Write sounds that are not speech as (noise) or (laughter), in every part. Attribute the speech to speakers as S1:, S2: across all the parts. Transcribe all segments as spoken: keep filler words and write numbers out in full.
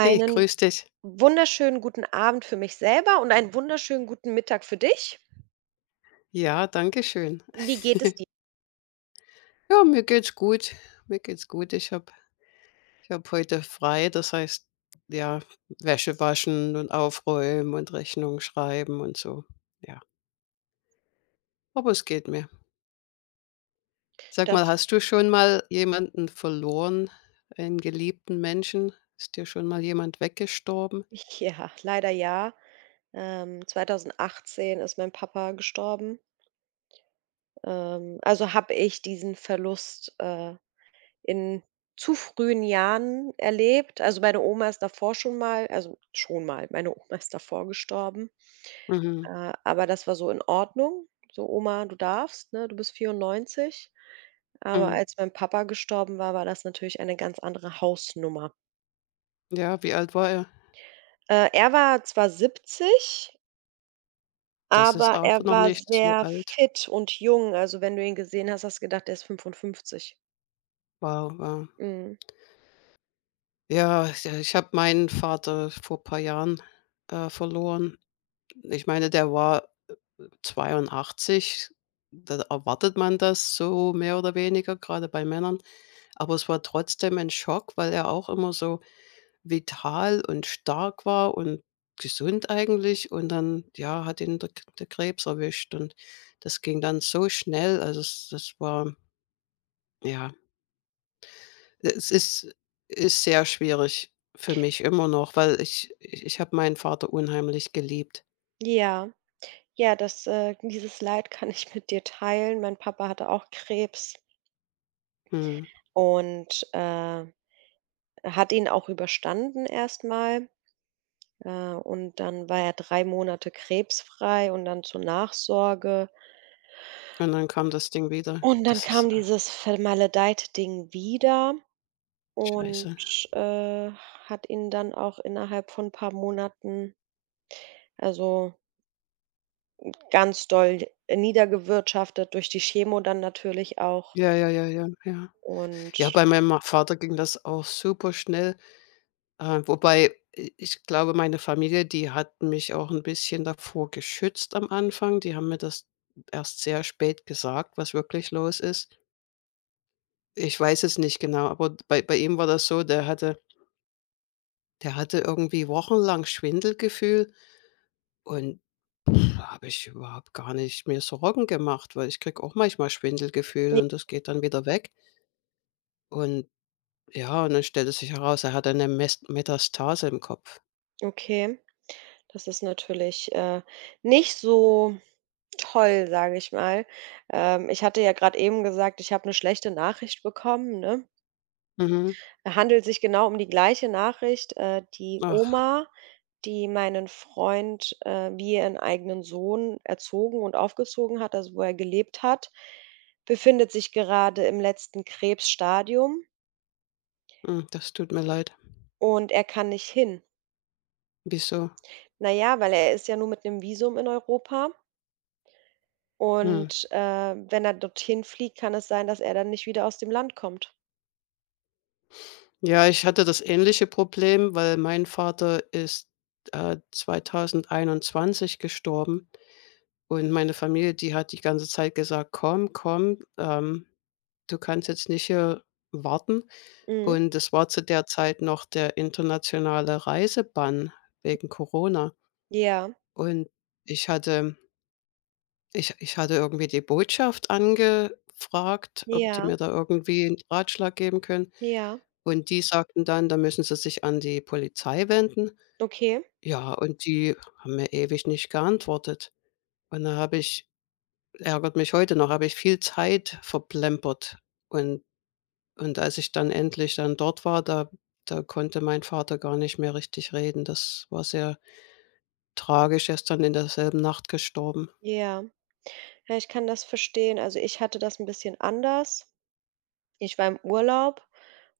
S1: Hey, grüß dich.
S2: wunderschönen guten Abend für mich selber und einen wunderschönen guten Mittag für dich.
S1: Ja, danke schön.
S2: Wie geht es
S1: (laughs)
S2: dir?
S1: Ja, mir geht's gut. Mir geht's gut. Ich habe ich habe heute frei, das heißt, ja, Wäsche waschen und aufräumen und Rechnung schreiben und so. Ja, aber es geht mir. Sag mal,
S2: Das
S1: hast du schon mal jemanden verloren, einen geliebten Menschen? Ist dir schon mal jemand weggestorben?
S2: (laughs) ja, leider ja. Ähm, zweitausendachtzehn ist mein Papa gestorben. Ähm, also habe ich diesen Verlust, äh, in zu frühen Jahren erlebt. Also, meine Oma ist davor schon mal also, schon mal, meine (laughs) Oma ist davor gestorben.
S1: Mhm,
S2: Äh, aber das war so in Ordnung. So: „Oma, du darfst, ne? Du bist vierundneunzig. Aber
S1: mhm.
S2: als mein Papa gestorben war, war das natürlich eine ganz andere Hausnummer.
S1: Ja, wie alt war er?
S2: Äh, er war zwar siebzig,
S1: Das ist
S2: aber er
S1: auch noch
S2: war
S1: nicht so
S2: sehr
S1: alt.
S2: fit und jung. Also, wenn du ihn gesehen hast, hast du gedacht, er ist fünfundfünfzig.
S1: Wow, wow.
S2: Mhm.
S1: Ja, ja, ich habe meinen Vater vor paar Jahren, äh, verloren. Ich meine, der war zweiundachtzig. Da erwartet man das so mehr oder weniger, gerade bei Männern. Aber es war trotzdem ein Schock, weil er auch immer so vital und stark war und gesund eigentlich. Und dann, ja, hat ihn der K der Krebs erwischt und das ging dann so schnell. Also, es das war ja. Es ist ist sehr schwierig für mich immer noch, weil ich ich ich habe meinen Vater unheimlich geliebt.
S2: Ja. Ja, das äh, Dieses Leid kann ich mit dir teilen. Mein Papa hatte auch Krebs
S1: Mhm.
S2: und, äh, hat ihn auch überstanden erstmal, äh, und dann war er drei Monate krebsfrei und dann zur Nachsorge.
S1: Und dann kam das Ding wieder.
S2: Und dann
S1: Das ist,
S2: kam
S1: ah,
S2: dieses vermaledeite Ding wieder und,
S1: scheiße.
S2: äh, hat ihn dann auch innerhalb von ein paar Monaten, also, ganz doll niedergewirtschaftet durch die Chemo dann natürlich auch
S1: Ja, ja, ja, ja, ja.
S2: und
S1: Ja, bei meinem Ma Vater ging das auch superschnell, äh, wobei i ich glaube, meine Familie, die hat mich auch ein bisschen davor geschützt am Anfang. Die haben mir das erst sehr spät gesagt, was wirklich los ist. Ich weiß es nicht genau, aber bei bei ihm war das so, der hatte der hatte irgendwie wochenlang Schwindelgefühl und da habe ich überhaupt gar nicht mir Sorgen gemacht, weil ich kriege auch manchmal Schwindelgefühl
S2: ja,
S1: und das geht dann wieder weg. Und ja, und dann stellte sich heraus, er hatte eine Mes Metastase im Kopf.
S2: okay. Das ist natürlich, äh, nicht so toll, sage ich mal. Ähm, ich hatte ja gerade eben gesagt, ich habe eine schlechte Nachricht bekommen, ne?
S1: Mhm.
S2: Handelt sich genau um die gleiche Nachricht. Äh, die
S1: Ach,
S2: Oma, die meinen Freund, äh, wie ihren eigenen Sohn erzogen und aufgezogen hat, also, wo er gelebt hat, befindet sich gerade im letzten Krebsstadium
S1: hm, das tut mir leid.
S2: und er kann nicht hin.
S1: Wieso?
S2: Na ja, weil er ist ja nur mit einem Visum in Europa.
S1: Hm.
S2: Und, äh, wenn er dorthin fliegt, kann es sein, dass er dann nicht wieder aus dem Land kommt.
S1: Ja, ich hatte das ähnliche Problem, weil mein Vater ist, äh, zweitausendeinundzwanzig gestorben. Und meine Familie, die hat die ganze Zeit gesagt: „Komm, komm, ähm, du kannst jetzt nicht hier warten.“
S2: Mhm.
S1: Und es war zu der Zeit noch der internationale Reisebann wegen Corona.
S2: Ja,
S1: Und ich hatte ich ich hatte irgendwie die Botschaft angefragt, ob die
S2: ja,
S1: mir da irgendwie 'n Ratschlag geben können.
S2: ja,
S1: Und die sagten dann, da müssen sie sich an die Polizei wenden.
S2: okay,
S1: Ja, und die haben mir ewig nicht geantwortet. Und da habe ich ärgert mich heute noch, habe ich viel Zeit verplempert. Und und als ich dann endlich dann dort war, da da konnte mein Vater gar nicht mehr richtig reden. Das war sehr tragisch. Er ist dann in derselben Nacht gestorben.
S2: ja. Ja, ich kann das verstehen. Also, ich hatte das ein bisschen anders. Ich war im Urlaub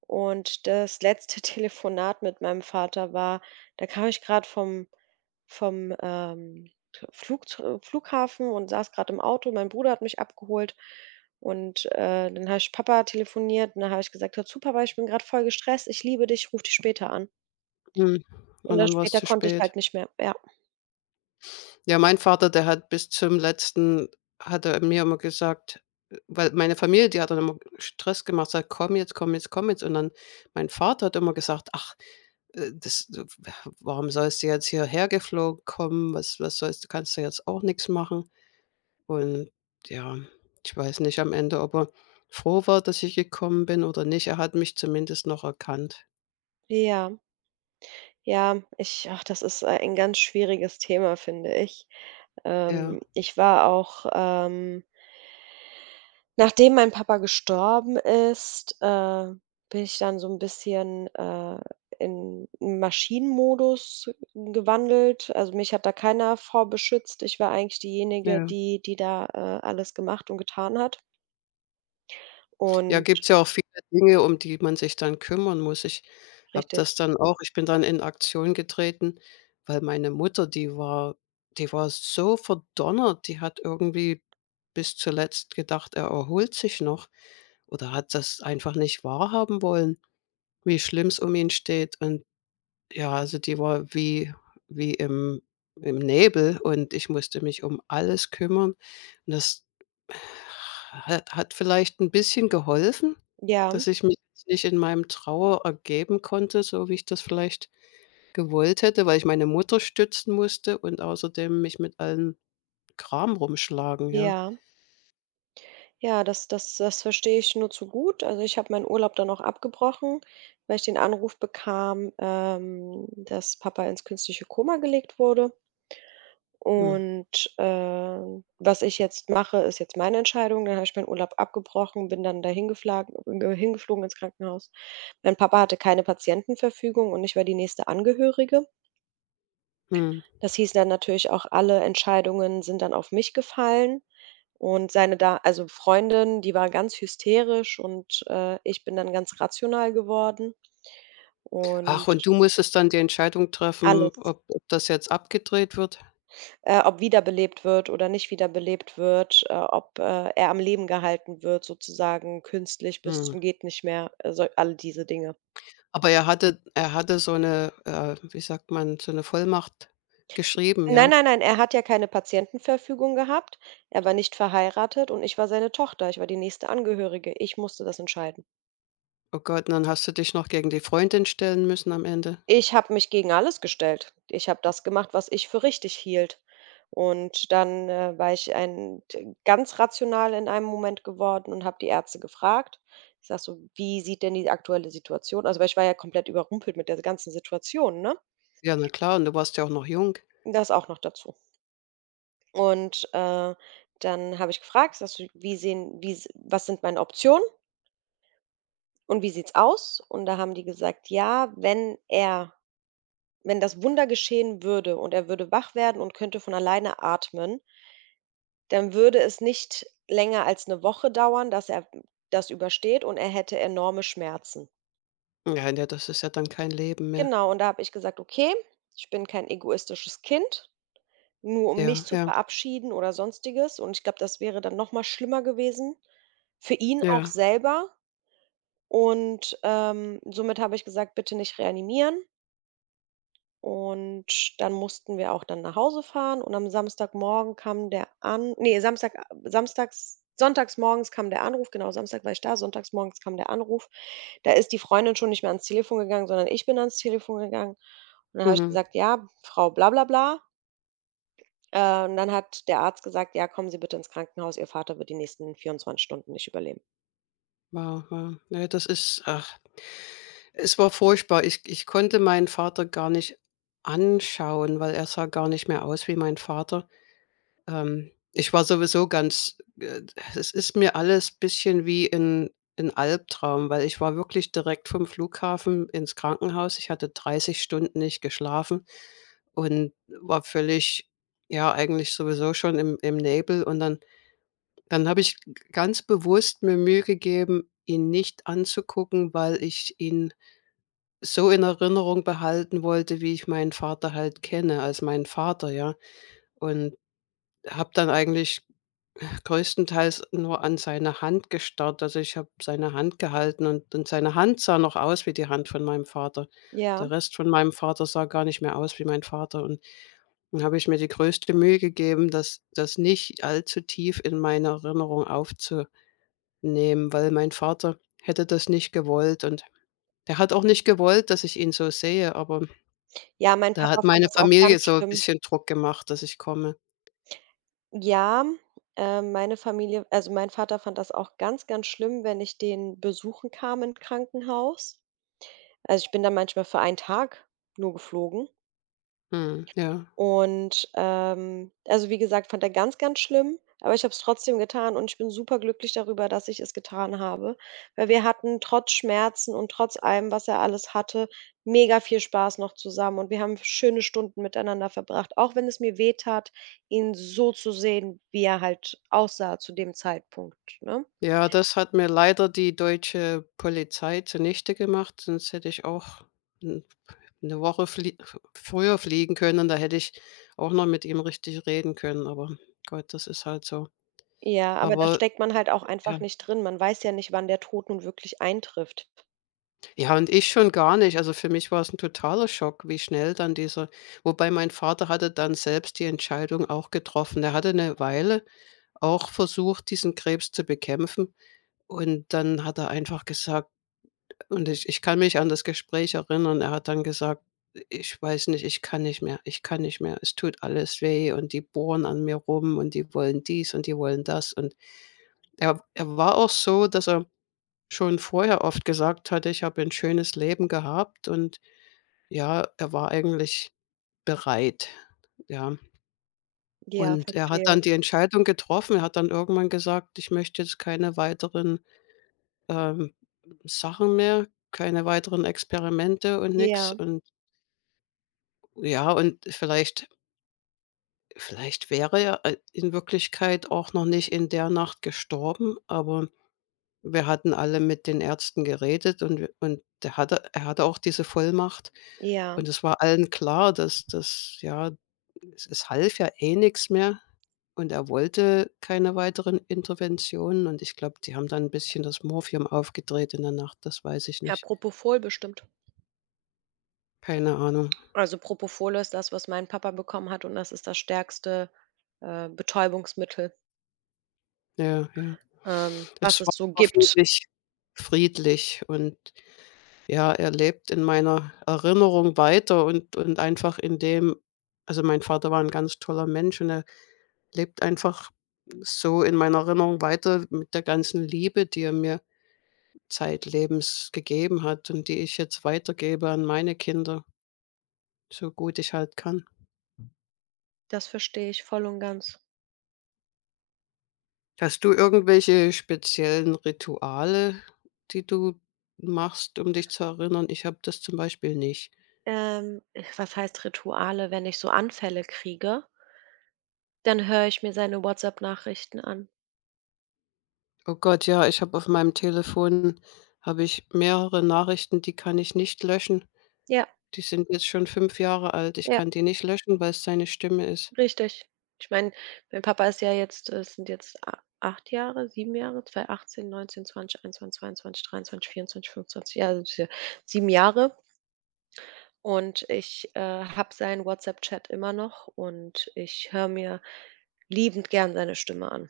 S2: und das letzte (laughs) Telefonat mit meinem Vater war da. Kam ich gerade vom vom, ähm, Flug Flughafen und saß gerade im Auto. Mein Bruder hat mich abgeholt und, äh, dann habe ich Papa telefoniert und dann habe ich gesagt: „Hör zu, Papa, ich bin gerade voll gestresst. Ich liebe dich, ruf dich später an.“
S1: Mhm.
S2: Und
S1: Und
S2: dann
S1: dann war es
S2: später
S1: zu
S2: konnte ich
S1: spät.
S2: halt nicht mehr, ja.
S1: Ja, mein Vater, der hat bis zum Letzten hat er mir immer gesagt äh, weil meine Familie, die hat dann immer Stress gemacht, sagt: „Komm jetzt, komm jetzt, komm jetzt.“ Und dann mein Vater hat immer gesagt: „Ach, Äh, das w warum sollst du jetzt hierher geflogen kommen? Was was sollst du kannst ja jetzt auch nichts machen. Und ja, ich weiß nicht am Ende, ob er froh war, dass ich gekommen bin oder nicht. Er hat mich zumindest noch erkannt.
S2: Ja, ja, ich ach, das ist, äh, ein ganz schwieriges Thema, finde ich.
S1: Ja,
S2: Ähm, ich war auch ähm, nachdem mein Papa gestorben ist, äh, bin ich dann so ein bisschen, äh, in einen Maschinenmodus gewandelt. Also, mich hat da keiner vor beschützt. Ich war eigentlich diejenige,
S1: ja.
S2: die die da, äh, alles gemacht und getan hat.
S1: Ja,
S2: Und
S1: gibt es ja auch viele Dinge, um die man sich dann kümmern muss. Ich habe
S2: richtig.
S1: das dann auch ich bin dann in Aktion getreten, weil meine Mutter, die war die war so verdonnert, die hat irgendwie bis zuletzt gedacht, er erholt sich noch, oder hat das einfach nicht wahrhaben wollen, wie schlimm es um ihn steht. Und ja, also die war wie wie im im Nebel und ich musste mich um alles kümmern. Und das hat hat vielleicht ein bisschen geholfen,
S2: Ja,
S1: dass ich mich jetzt nicht in meinem Trauer ergeben konnte, so wie ich das vielleicht gewollt hätte, weil ich meine Mutter stützen musste und außerdem mich mit allen Kram rumschlagen, ja.
S2: ja. Ja, das das das verstehe ich nur zu gut. Also, ich habe meinen Urlaub dann auch abgebrochen, weil ich den Anruf bekam, ähm, dass Papa ins künstliche Koma gelegt wurde.
S1: Mhm.
S2: Und, äh, was ich jetzt mache, ist jetzt meine Entscheidung. Dann habe ich meinen Urlaub abgebrochen, bin dann dahin hingeflagen ge hingeflogen ins Krankenhaus. Mein Papa hatte keine Patientenverfügung und ich war die nächste Angehörige.
S1: Mhm.
S2: Das hieß dann natürlich auch, alle Entscheidungen sind dann auf mich gefallen und seine da also Freundin, die war ganz hysterisch und, äh, ich bin dann ganz rational geworden und
S1: Ach, und du musstest dann die Entscheidung treffen,
S2: alles.
S1: ob ob das jetzt abgedreht wird?
S2: Äh, ob wiederbelebt wird oder nicht wiederbelebt wird, äh, ob, äh, er am Leben gehalten wird sozusagen künstlich bis
S1: Mhm.
S2: zum geht nicht mehr, äh, so all diese Dinge.
S1: Aber er hatte er hatte so eine, äh, wie sagt man, so eine Vollmacht geschrieben,
S2: Nein,
S1: ja?
S2: nein, nein, er hat ja keine Patientenverfügung gehabt. Er war nicht verheiratet und ich war seine Tochter. Ich war die nächste Angehörige. Ich musste das entscheiden.
S1: Oh Gott, und dann hast du dich noch gegen die Freundin stellen müssen am Ende?
S2: Ich habe mich gegen alles gestellt. Ich habe das gemacht, was ich für richtig hielt. Und dann, äh, war ich ein t ganz rational in einem Moment geworden und habe die Ärzte gefragt. Ich sag so: „Wie sieht denn die aktuelle Situation“, also, weil ich war ja komplett überrumpelt mit der ganzen Situation, ne?
S1: Ja, na klar, und du warst ja auch noch jung.
S2: Das auch noch dazu. Und, äh, dann habe ich gefragt, ich sage so: „Wie sehen wie s Was sind meine Optionen und wie sieht's aus?“ Und da haben die gesagt: „Ja, wenn er“ Wenn das Wunder geschehen würde und er würde wach werden und könnte von alleine atmen, dann würde es nicht länger als eine Woche dauern, dass er das übersteht und er hätte enorme Schmerzen.
S1: Ja, ja, das ist ja dann kein Leben mehr.
S2: Genau, und da habe ich gesagt: „Okay, ich bin kein egoistisches Kind, nur um mich
S1: Ja,
S2: zu
S1: ja,
S2: verabschieden oder Sonstiges.“ Und ich glaube, das wäre dann noch mal schlimmer gewesen, für ihn auch
S1: ja.
S2: selber. Und, ähm, somit habe ich gesagt: „Bitte nicht reanimieren.“ Und dann mussten wir auch dann nach Hause fahren und am Samstagmorgen kam der An ne, Samstag samstags sonntagsmorgens kam der Anruf, genau, Samstag war ich da, sonntagsmorgens kam der Anruf. Da ist die Freundin schon nicht mehr ans Telefon gegangen, sondern ich bin ans Telefon gegangen. Und dann habe ich
S1: Mhm.
S2: gesagt: „Ja, Frau bla bla bla.“ Äh, und dann hat der Arzt gesagt: „Ja, kommen Sie bitte ins Krankenhaus. Ihr Vater wird die nächsten vierundzwanzig Stunden nicht überleben.“
S1: Wow, wow. Ne, das ist ach, es war furchtbar. Ich ich konnte meinen Vater gar nicht anschauen, weil er sah gar nicht mehr aus wie mein Vater. Ähm, ich war sowieso ganz äh, es ist mir alles bisschen wie in in Albtraum, weil ich war wirklich direkt vom Flughafen ins Krankenhaus. Ich hatte dreißig Stunden nicht geschlafen und war völlig ja, eigentlich sowieso schon im im Nebel. Und dann dann habe ich ganz bewusst mir Mühe gegeben, ihn nicht anzugucken, weil ich ihn so in Erinnerung behalten wollte, wie ich meinen Vater halt kenne, als meinen Vater, ja. Und habe dann eigentlich größtenteils nur an seine Hand gestarrt. Also, ich habe seine Hand gehalten und und seine Hand sah noch aus wie die Hand von meinem Vater.
S2: Ja.
S1: Der Rest von meinem Vater sah gar nicht mehr aus wie mein Vater. Und dann habe ich mir die größte Mühe gegeben, das das nicht allzu tief in meine Erinnerung aufzunehmen, weil mein Vater hätte das nicht gewollt und der hat auch nicht gewollt, dass ich ihn so sehe, aber
S2: Ja, mein
S1: da
S2: Papa
S1: hat
S2: fand
S1: meine
S2: das auch
S1: Familie
S2: ganz
S1: so ein
S2: schlimm.
S1: bisschen Druck gemacht, dass ich komme.
S2: Ja, ähm, meine Familie also, mein Vater fand das auch ganz, ganz schlimm, wenn ich den besuchen kam im Krankenhaus. Also, ich bin da manchmal für einen Tag nur geflogen.
S1: Mhm, ja.
S2: Und, ähm, also, wie gesagt, fand er ganz, ganz schlimm, aber ich habe es trotzdem getan und ich bin super glücklich darüber, dass ich es getan habe, weil wir hatten trotz Schmerzen und trotz allem, was er alles hatte, mega viel Spaß noch zusammen und wir haben schöne Stunden miteinander verbracht, auch wenn es mir wehtat, ihn so zu sehen, wie er halt aussah zu dem Zeitpunkt, ne?
S1: Ja, das hat mir leider die deutsche Polizei zunichte gemacht, sonst hätte ich auch 'n 'ne Woche flie f früher fliegen können, da hätte ich auch noch mit ihm richtig reden können, aber Gott, das ist halt so.
S2: Ja, aber da
S1: Aber
S2: steckt man halt auch
S1: ja.
S2: einfach nicht drin. Man weiß ja nicht, wann der Tod nun wirklich eintrifft.
S1: Ja, und ich schon gar nicht. Also, für mich war es ein totaler Schock, wie schnell dann dieser wobei mein Vater hatte dann selbst die Entscheidung auch getroffen. Der hatte eine Weile auch versucht, diesen Krebs zu bekämpfen und dann hat er einfach gesagt: Und ich ich kann mich an das Gespräch erinnern. Er hat dann gesagt: „Ich weiß nicht, ich kann nicht mehr. Ich kann nicht mehr. Es tut alles weh und die bohren an mir rum und die wollen dies und die wollen das.“ Und er er war auch so, dass er schon vorher oft gesagt hatte: „Ich habe ein schönes Leben gehabt.“ Und ja, er war eigentlich bereit, ja.
S2: Ja,
S1: Und er hat
S2: verstehe.
S1: dann die Entscheidung getroffen. Er hat dann irgendwann gesagt: „Ich möchte jetzt keine weiteren, ähm, Sachen mehr, keine weiteren Experimente und nix.“
S2: Ja,
S1: Und ja, und vielleicht vielleicht wäre er, äh, in Wirklichkeit auch noch nicht in der Nacht gestorben, aber wir hatten alle mit den Ärzten geredet und wir und der hatte er hatte auch diese Vollmacht.
S2: ja.
S1: Und es war allen klar, dass dass ja, es es half ja eh nix mehr und er wollte keine weiteren Interventionen und ich glaube, die haben dann ein bisschen das Morphium aufgedreht in der Nacht, das weiß ich
S2: Ja,
S1: nicht.
S2: Propofol bestimmt.
S1: Keine Ahnung.
S2: Also, Propofol ist das, was mein Papa bekommen hat und das ist das stärkste, äh, Betäubungsmittel,
S1: Ja, ja.
S2: ähm, was
S1: Es
S2: es
S1: war
S2: so gibt.
S1: hoffentlich friedlich und ja, er lebt in meiner Erinnerung weiter und und einfach in dem also, mein Vater war 'n ganz toller Mensch und er lebt einfach so in meiner Erinnerung weiter mit der ganzen Liebe, die er mir zeitlebens gegeben hat und die ich jetzt weitergebe an meine Kinder, so gut ich halt kann.
S2: Das verstehe ich voll und ganz.
S1: Hast du irgendwelche speziellen Rituale, die du machst, um dich zu erinnern? Ich habe das zum Beispiel nicht.
S2: Ähm, Was heißt Rituale? Wenn ich so Anfälle kriege, dann höre ich mir seine WhatsApp-Nachrichten an.
S1: Oh Gott, ja, ich habe auf meinem Telefon habe ich mehrere Nachrichten, die kann ich nicht löschen.
S2: Ja,
S1: Die sind jetzt schon fünf Jahre alt. Ich
S2: ja,
S1: kann die nicht löschen, weil es seine Stimme ist.
S2: richtig. Ich meine, mein Papa ist ja jetzt es sind jetzt a acht Jahre, sieben Jahre, zwei achtzehn, neunzehn, zwanzig, einundzwanzig, zweiundzwanzig, dreiundzwanzig, vierundzwanzig, fünfundzwanzig. Ja, also es ist ja sieben Jahre. Und ich, äh, habe seinen WhatsApp-Chat immer noch und ich höre mir liebend gern seine Stimme an.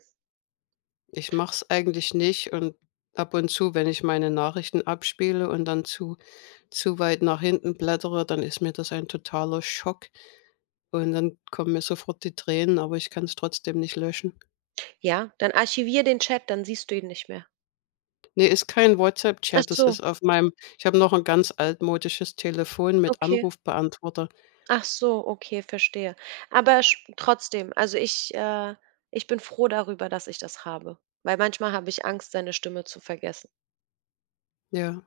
S1: Ich mache es eigentlich nicht und ab und zu, wenn ich meine Nachrichten abspiele und dann zu zu weit nach hinten blättere, dann ist mir das ein totaler Schock und dann kommen mir sofort die Tränen, aber ich kann es trotzdem nicht löschen.
S2: Ja, dann archivier den Chat, dann siehst du ihn nicht mehr.
S1: Ne, ist kein
S2: Ach
S1: WhatsApp-Chat, das
S2: so,
S1: ist auf meinem ich habe noch ein ganz altmodisches Telefon mit
S2: okay.
S1: Anrufbeantworter.
S2: Ach so, okay, verstehe. Aber sch trotzdem, also ich äh, ich bin froh darüber, dass ich das habe, weil manchmal habe ich Angst, seine Stimme zu vergessen.
S1: Ja,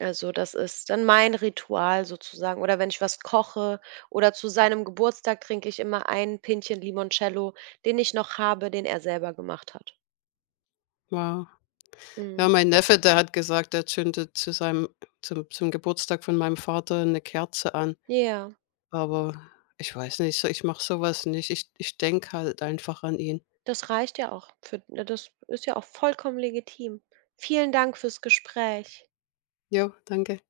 S2: Also, das ist dann mein Ritual sozusagen. Oder wenn ich was koche oder zu seinem Geburtstag trinke ich immer ein Pintchen Limoncello, den ich noch habe, den er selber gemacht hat.
S1: wow.
S2: Mhm.
S1: Ja, mein Neffe, der hat gesagt, er zündet zu seinem zum zum Geburtstag von meinem Vater eine Kerze an,
S2: Ja,
S1: aber ich weiß nicht, so ich mache sowas nicht. Ich ich denke halt einfach an ihn.
S2: das reicht ja auch für das ist ja auch vollkommen legitim. Vielen Dank fürs Gespräch.
S1: Ja, danke.